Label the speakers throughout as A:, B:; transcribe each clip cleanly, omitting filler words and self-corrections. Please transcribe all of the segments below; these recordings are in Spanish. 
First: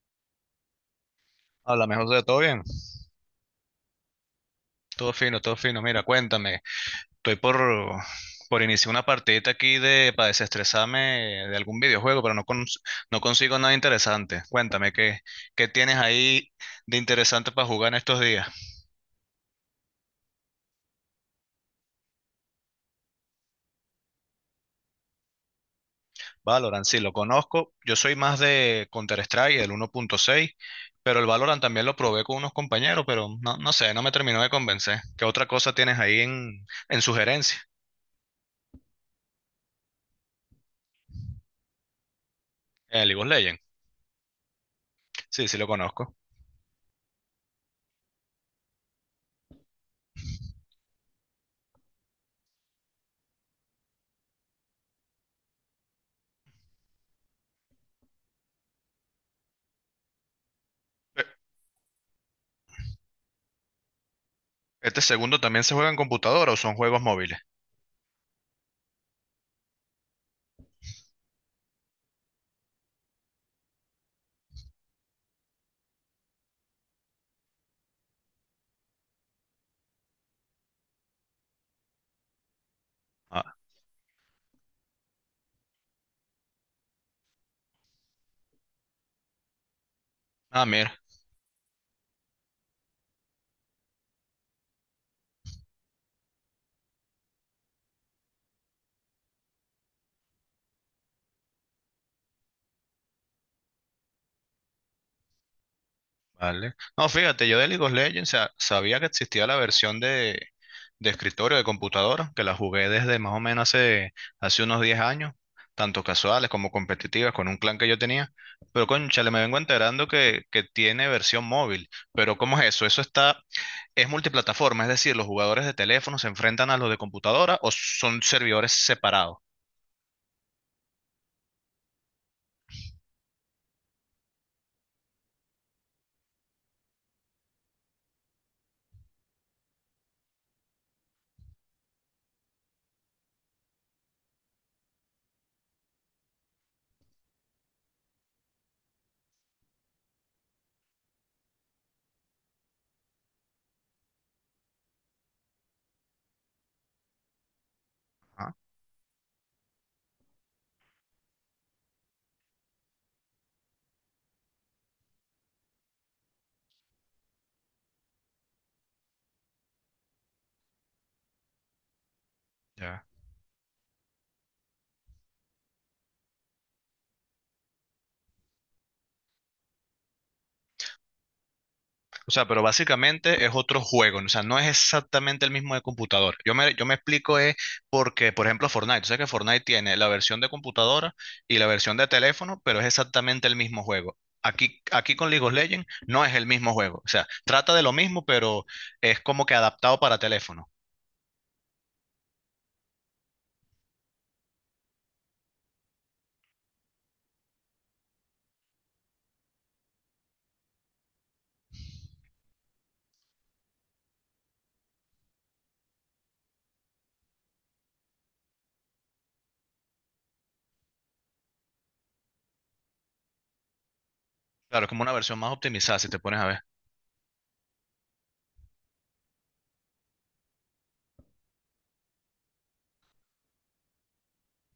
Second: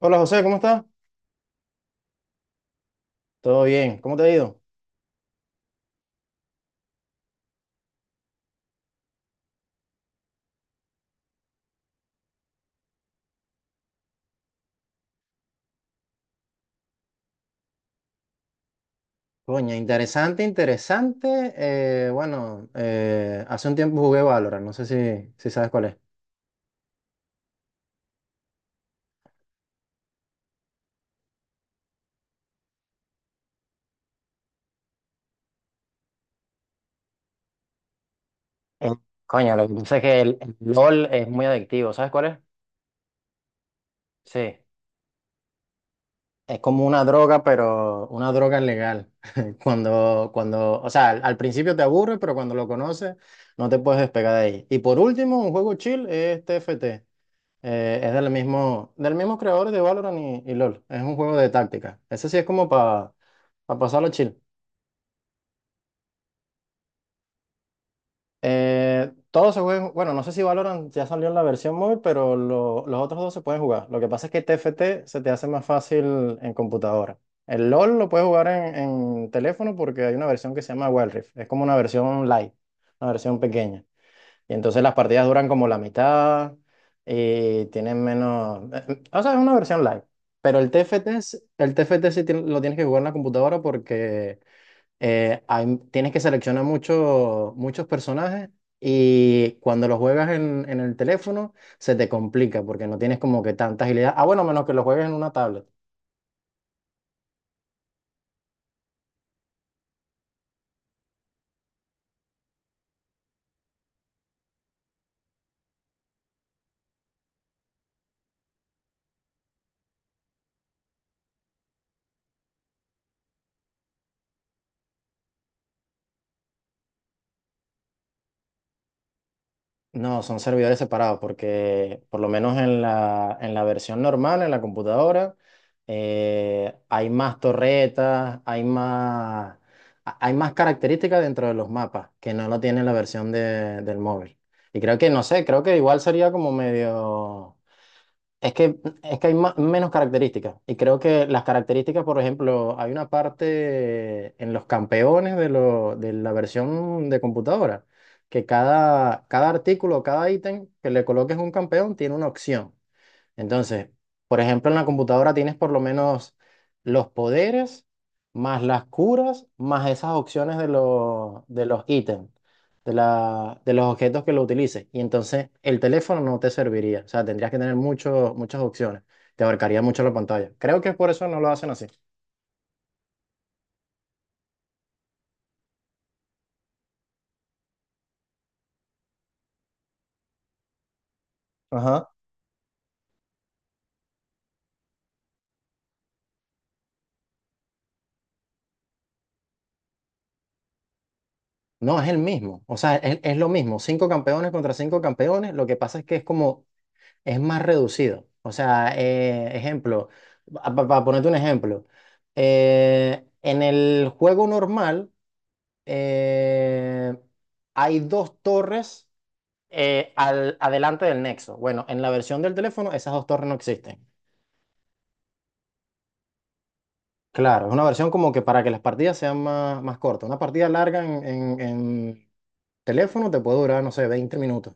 A: Hola José, ¿cómo estás?
B: Habla mejor de todo bien.
A: Todo bien, ¿cómo te ha ido?
B: Todo fino, todo fino. Mira, cuéntame. Estoy por iniciar una partidita aquí de para desestresarme de algún videojuego, pero no, no consigo nada interesante. Cuéntame, ¿qué tienes ahí de interesante para jugar en estos días?
A: Coña, interesante, interesante. Bueno, hace un tiempo jugué Valorant, no sé si sabes cuál es.
B: Valorant, sí, lo conozco. Yo soy más de Counter-Strike, el 1.6, pero el Valorant también lo probé con unos compañeros, pero no, no sé, no me terminó de convencer. ¿Qué otra cosa tienes ahí en sugerencia?
A: Eh, Coño, lo que pasa es que el LOL es muy adictivo, ¿sabes cuál es?
B: El League of Legends.
A: Sí,
B: Sí, sí, lo conozco.
A: es como una droga, pero una droga legal. O sea, al principio te aburre, pero cuando lo conoces no te puedes despegar de ahí. Y por último, un juego chill es TFT. Es del mismo creador de Valorant y LOL. Es un juego de táctica. Ese sí es como para pasarlo chill.
B: ¿Este segundo también se juega en computadora o son juegos móviles?
A: Todos se juegan, bueno, no sé si Valorant ya salió en la versión móvil, pero los otros dos se pueden jugar. Lo que pasa es que TFT se te hace más fácil en computadora. El LOL lo puedes jugar en teléfono porque hay una versión que se llama Wild Rift. Es como una versión light, una versión
B: Ah,
A: pequeña. Y entonces las partidas duran como la mitad y tienen menos. O sea, es una versión live. Pero
B: ah,
A: el T
B: mira,
A: F T es- el T TFT lo tienes que jugar en la computadora porque tienes que seleccionar muchos personajes y cuando lo juegas en el teléfono se te complica porque no tienes como que tanta agilidad. Ah, bueno, menos que lo juegues en una tablet.
B: vale. No, fíjate, yo de League of Legends sabía que existía la versión de escritorio de computadora, que la jugué desde más o menos hace unos 10 años, tanto casuales como competitivas, con un clan que yo tenía. Pero cónchale, me vengo enterando que tiene versión móvil. Pero ¿cómo es eso? Eso está, es multiplataforma, es decir, los jugadores de teléfono se enfrentan a los de computadora o son servidores separados.
A: No, son servidores separados porque por lo menos en la versión normal, en la computadora, hay más torretas, hay más características dentro de los mapas que no lo tiene la versión del móvil. Y creo que, no sé, creo que igual sería como medio... Es que hay menos características. Y creo que las características, por ejemplo, hay una parte en los campeones de, de la versión de computadora, que
B: Ah,
A: cada artículo, cada ítem que le coloques un campeón tiene una opción. Entonces, por ejemplo, en la computadora tienes por lo menos los poderes, más las curas, más esas opciones de los ítems, de
B: ya.
A: de los objetos que lo utilices. Y entonces el teléfono no te serviría. O sea, tendrías que tener muchas opciones. Te abarcaría mucho la pantalla. Creo que por eso no lo hacen así.
B: O sea, pero básicamente es otro juego, ¿no? O sea, no es exactamente el mismo de computador. Yo me explico es porque, por ejemplo, Fortnite, tú sabes que Fortnite tiene la versión de computadora y la versión de
A: Ajá.
B: teléfono, pero es exactamente el mismo juego. Aquí con League of Legends no es el mismo juego, o sea, trata de lo mismo, pero es como que adaptado para teléfono.
A: No, es el mismo. O sea, es lo mismo. Cinco campeones contra cinco campeones. Lo que pasa es que es como es más reducido. Para ponerte un ejemplo, en el juego normal eh, hay dos torres adelante del nexo. Bueno, en la versión del teléfono esas dos torres no existen.
B: Claro, es como una versión más optimizada, si te pones a ver.
A: Claro, es una versión como que para que las partidas sean más cortas. Una partida larga en, en teléfono te puede durar, no sé, 20 minutos.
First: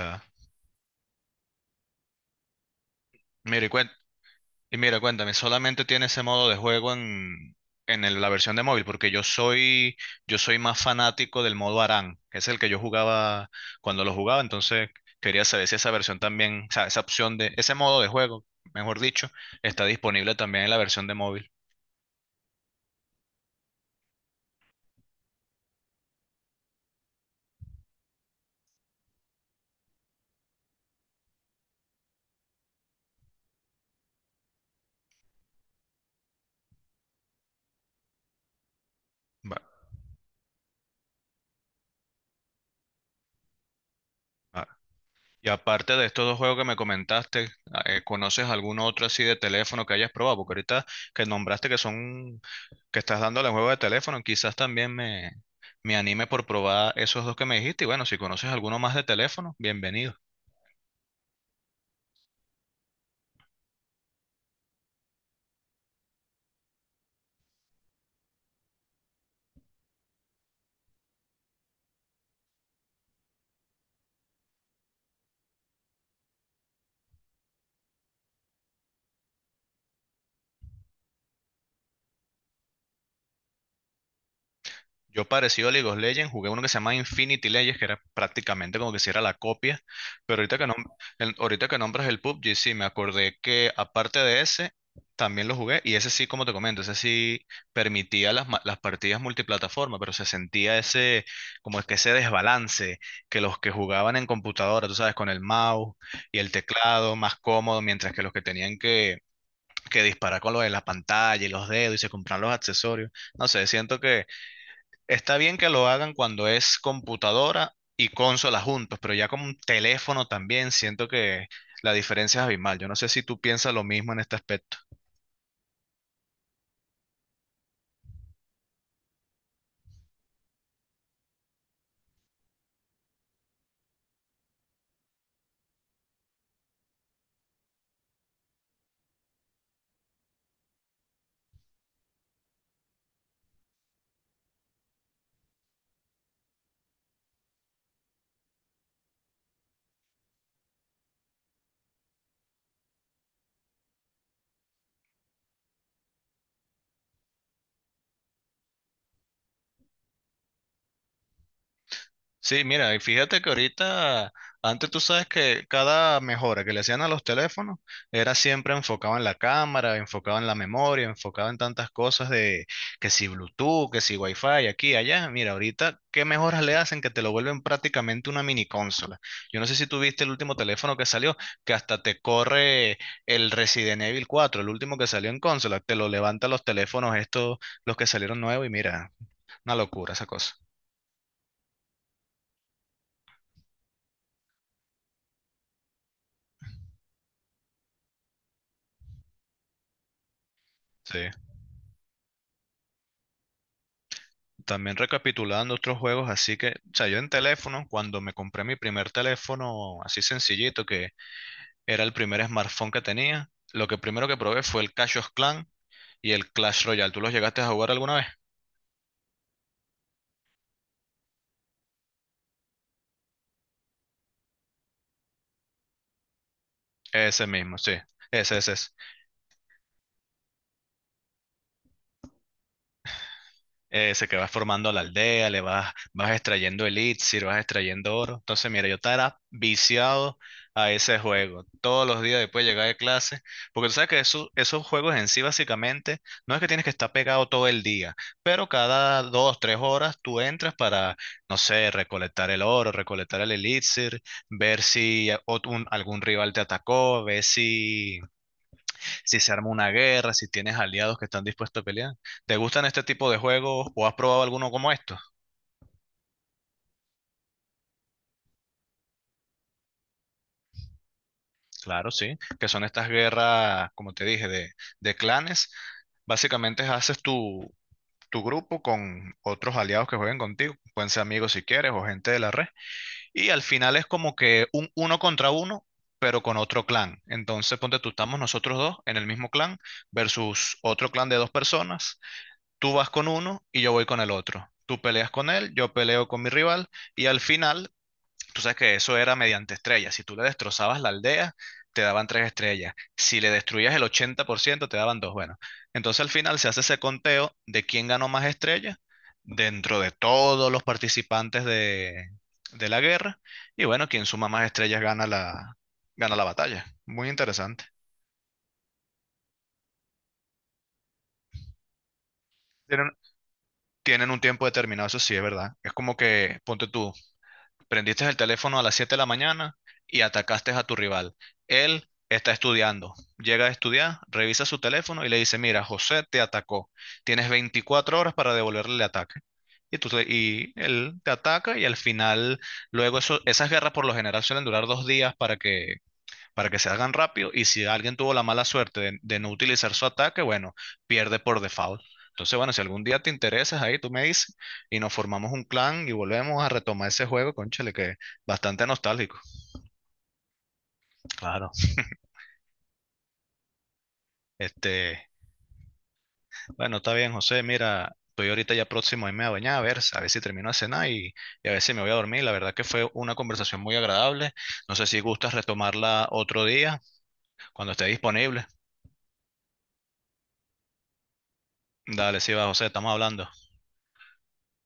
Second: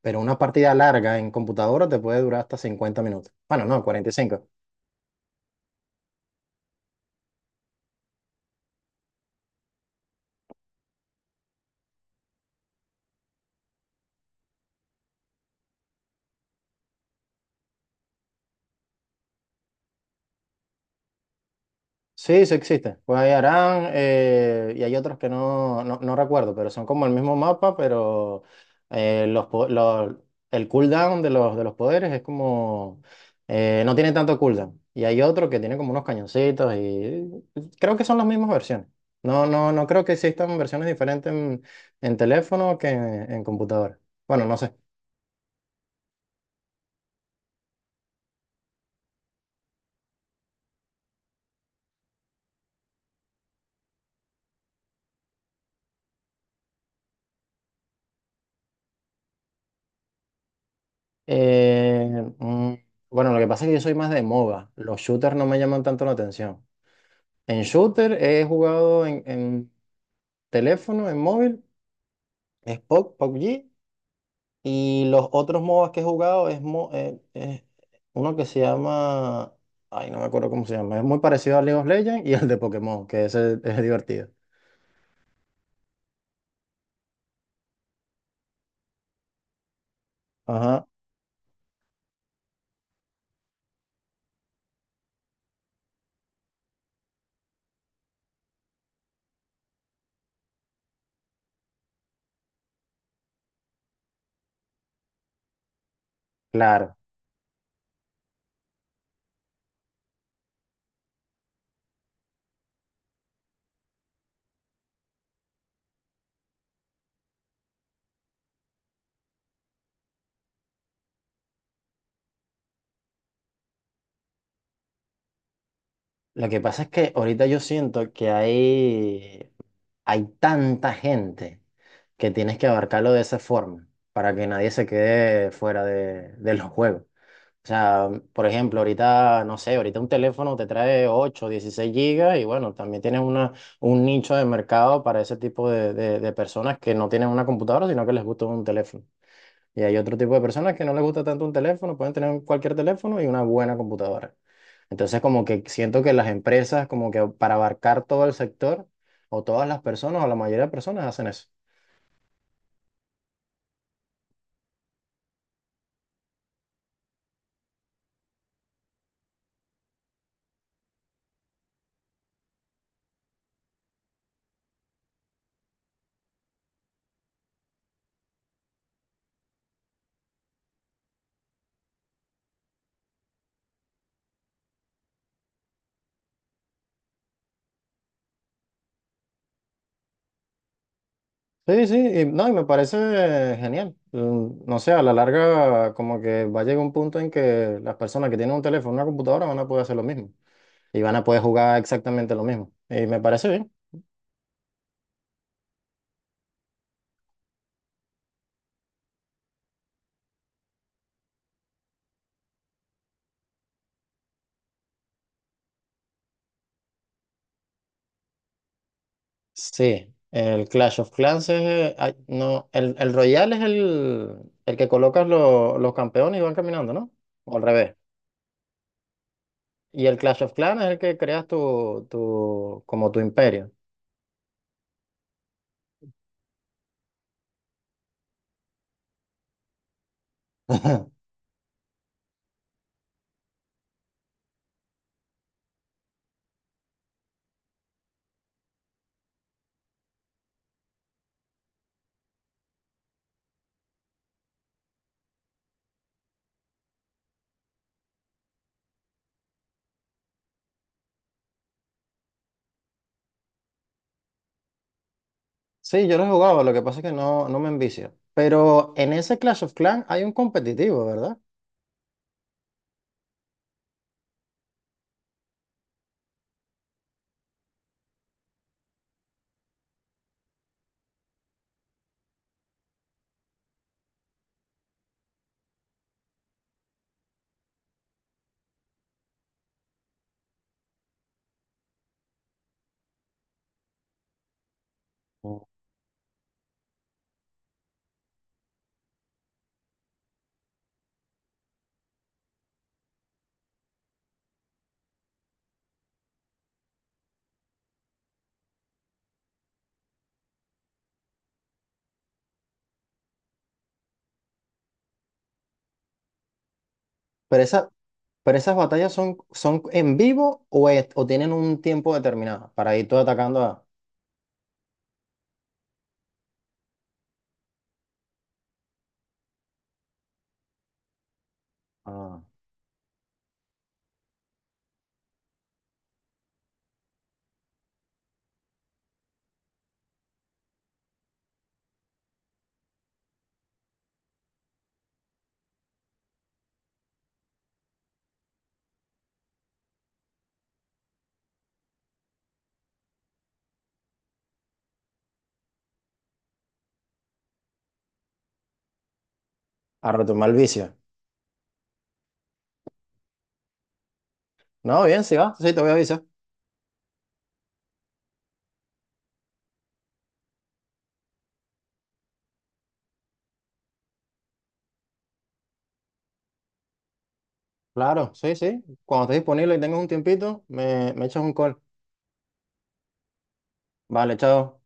A: Pero una partida larga en computadora te puede durar hasta 50 minutos. Bueno,
B: Mira, y
A: no,
B: cuéntame.
A: 45.
B: Y mira, cuéntame, ¿solamente tiene ese modo de juego en la versión de móvil? Porque yo soy más fanático del modo ARAN, que es el que yo jugaba cuando lo jugaba, entonces quería saber si esa versión también, o sea, esa opción de, ese modo de juego, mejor dicho, está disponible también en la versión de móvil.
A: Sí, sí existe. Pues hay Arán y hay otros que no recuerdo, pero son como el mismo mapa, pero eh, los, po- los- el cooldown de los poderes es como... no tiene tanto cooldown. Y hay otro que tiene como unos cañoncitos y creo que son las mismas versiones.
B: Va-
A: No creo que existan versiones diferentes en, en computadora. Bueno, no
B: va.
A: sé.
B: Y aparte de estos dos juegos que me comentaste, ah, ¿conoces algún otro así de teléfono que hayas probado? Porque ahorita que nombraste que son que estás dándole al juego de teléfono, quizás también me anime por probar esos dos que me dijiste. Y bueno, si conoces alguno más de teléfono, bienvenido.
A: Eh, mm, bueno, lo que pasa es que yo soy más de MOBA. Los shooters no me llaman tanto la atención. En shooter he jugado en, en móvil, es PUBG, y los otros MOBAs que he jugado es, es uno que se llama, ay, no me acuerdo cómo se llama, es muy parecido al League of Legends y al de Pokémon, que ese es divertido.
B: Yo parecido a League of Legends, jugué uno que se llama Infinity Legends, que era prácticamente como que si era la copia, pero ahorita que,
A: Ajá,
B: ahorita que nombras el PUBG, sí, me acordé que aparte de ese, también lo jugué, y ese sí, como te comento, ese sí permitía las, las partidas multiplataforma, pero se sentía ese, como es que ese desbalance, que los que jugaban en computadora, tú sabes, con el mouse y el
A: claro.
B: teclado más cómodo, mientras que los que tenían que disparar con lo de la pantalla y los dedos y se compraban los accesorios, no sé, siento. Está bien que lo hagan cuando es computadora y consola juntos, pero ya como un teléfono también siento que la diferencia es abismal. Yo no sé si tú piensas lo mismo en este aspecto.
A: Lo que pasa es que ahorita yo siento que hay tanta gente que tienes que abarcarlo de esa forma para que nadie se quede fuera de los juegos. O sea, por ejemplo, ahorita, no sé, ahorita un teléfono te trae 8 16 gigas y bueno, también tienes una, un nicho de mercado para ese tipo de, de personas que no tienen una computadora, sino que les gusta un teléfono. Y hay otro tipo de personas que no les gusta tanto un teléfono, pueden tener cualquier teléfono y una buena computadora. Entonces, como que siento que las empresas, como que para abarcar todo el sector o todas las personas o la mayoría de personas hacen eso.
B: Sí, mira, y fíjate que ahorita, antes tú sabes que cada mejora que le hacían a los teléfonos era siempre enfocado en la cámara, enfocado en la memoria, enfocado en tantas cosas de que si Bluetooth, que si Wi-Fi, aquí, allá. Mira, ahorita, ¿qué mejoras le hacen que te lo vuelven prácticamente una mini consola? Yo no sé si tú viste el último teléfono que salió, que hasta te corre el Resident Evil 4, el último que salió en consola, te lo levanta los teléfonos estos, los que salieron nuevos, y mira, una locura esa cosa.
A: Sí, sí, y, no, y me parece genial. No sé, a la larga como que va a llegar un punto en que las personas que tienen un teléfono, una computadora van a poder hacer lo mismo y van
B: Sí.
A: a poder jugar exactamente lo mismo. Y me parece bien.
B: También recapitulando otros juegos, así que, o sea, yo en teléfono, cuando me compré mi primer teléfono así sencillito, que era el primer smartphone que tenía, lo que primero que probé fue el Clash of Clans y el Clash Royale. ¿Tú los llegaste a jugar alguna vez?
A: Sí, el Clash of Clans es, ay, no, el Royale es el que colocas los campeones y van caminando, ¿no?
B: Ese
A: O al
B: mismo, sí.
A: revés.
B: Ese, ese,
A: Y el Clash of Clans es el que creas como tu imperio.
B: ese que vas formando la aldea, le vas, vas extrayendo elixir, vas extrayendo oro. Entonces, mira, yo estaba viciado a ese juego. Todos los días después de llegar de clase, porque tú sabes que esos juegos en sí básicamente no es que tienes que estar pegado todo el día, pero cada dos, tres horas tú entras para, no sé, recolectar el oro, recolectar el elixir, ver si algún rival te atacó, ver si se arma una guerra, si tienes aliados que están dispuestos a pelear. ¿Te gustan este tipo de juegos o has probado alguno como estos?
A: Sí, yo lo he jugado, lo que pasa es que no me envicia. Pero en ese Clash of Clans hay un competitivo, ¿verdad?
B: Claro, sí, que son estas guerras, como te dije, de clanes. Básicamente haces tu grupo con otros aliados que jueguen contigo, pueden ser amigos si quieres o gente de la red, y al final es como que un uno contra uno, pero con otro clan. Entonces, ponte tú, estamos nosotros dos en el mismo clan versus otro clan de dos personas. Tú vas con uno y yo voy con el otro. Tú peleas con
A: Oh.
B: él, yo peleo con mi rival y al final, tú sabes que eso era mediante estrellas. Si tú le destrozabas la aldea, te daban tres estrellas. Si le destruías el 80%, te daban dos. Bueno, entonces al final se hace ese conteo de quién ganó más estrellas dentro de todos los participantes de la guerra. Y bueno, quien suma más estrellas gana la batalla. Muy
A: Pero,
B: interesante.
A: esa, pero esas batallas son, son en vivo o, o tienen un tiempo determinado para ir
B: Tienen,
A: tú atacando a,
B: tienen un tiempo determinado, eso sí es verdad. Es como que, ponte tú, prendiste el teléfono a las 7 de la mañana y atacaste a tu rival. Él
A: Ah,
B: está estudiando. Llega a estudiar, revisa su teléfono y le dice, mira, José te atacó. Tienes 24 horas para devolverle el ataque. Y, tú te- y él te ataca y al final, luego eso, esas guerras por lo general suelen durar 2 días para que se hagan rápido. Y si alguien tuvo la mala suerte de no utilizar su ataque, bueno, pierde por default. Entonces, bueno, si algún día te interesas ahí, tú me dices y nos formamos un clan y volvemos a retomar ese juego, cónchale que es bastante nostálgico.
A: a retomar el vicio.
B: Claro.
A: No, bien,
B: Este,
A: sí va, sí, te voy a avisar.
B: bueno, está bien, José, mira, estoy ahorita ya próximo a irme a bañar, a ver si termino de cenar y a ver si me voy a dormir. La verdad que fue una conversación muy agradable. No sé si gustas retomarla otro día, cuando esté
A: Claro, sí,
B: disponible.
A: sí. Cuando estés disponible y tengas un tiempito, me echas un call.
B: Dale, sí va, José, estamos hablando.
A: Vale, chao.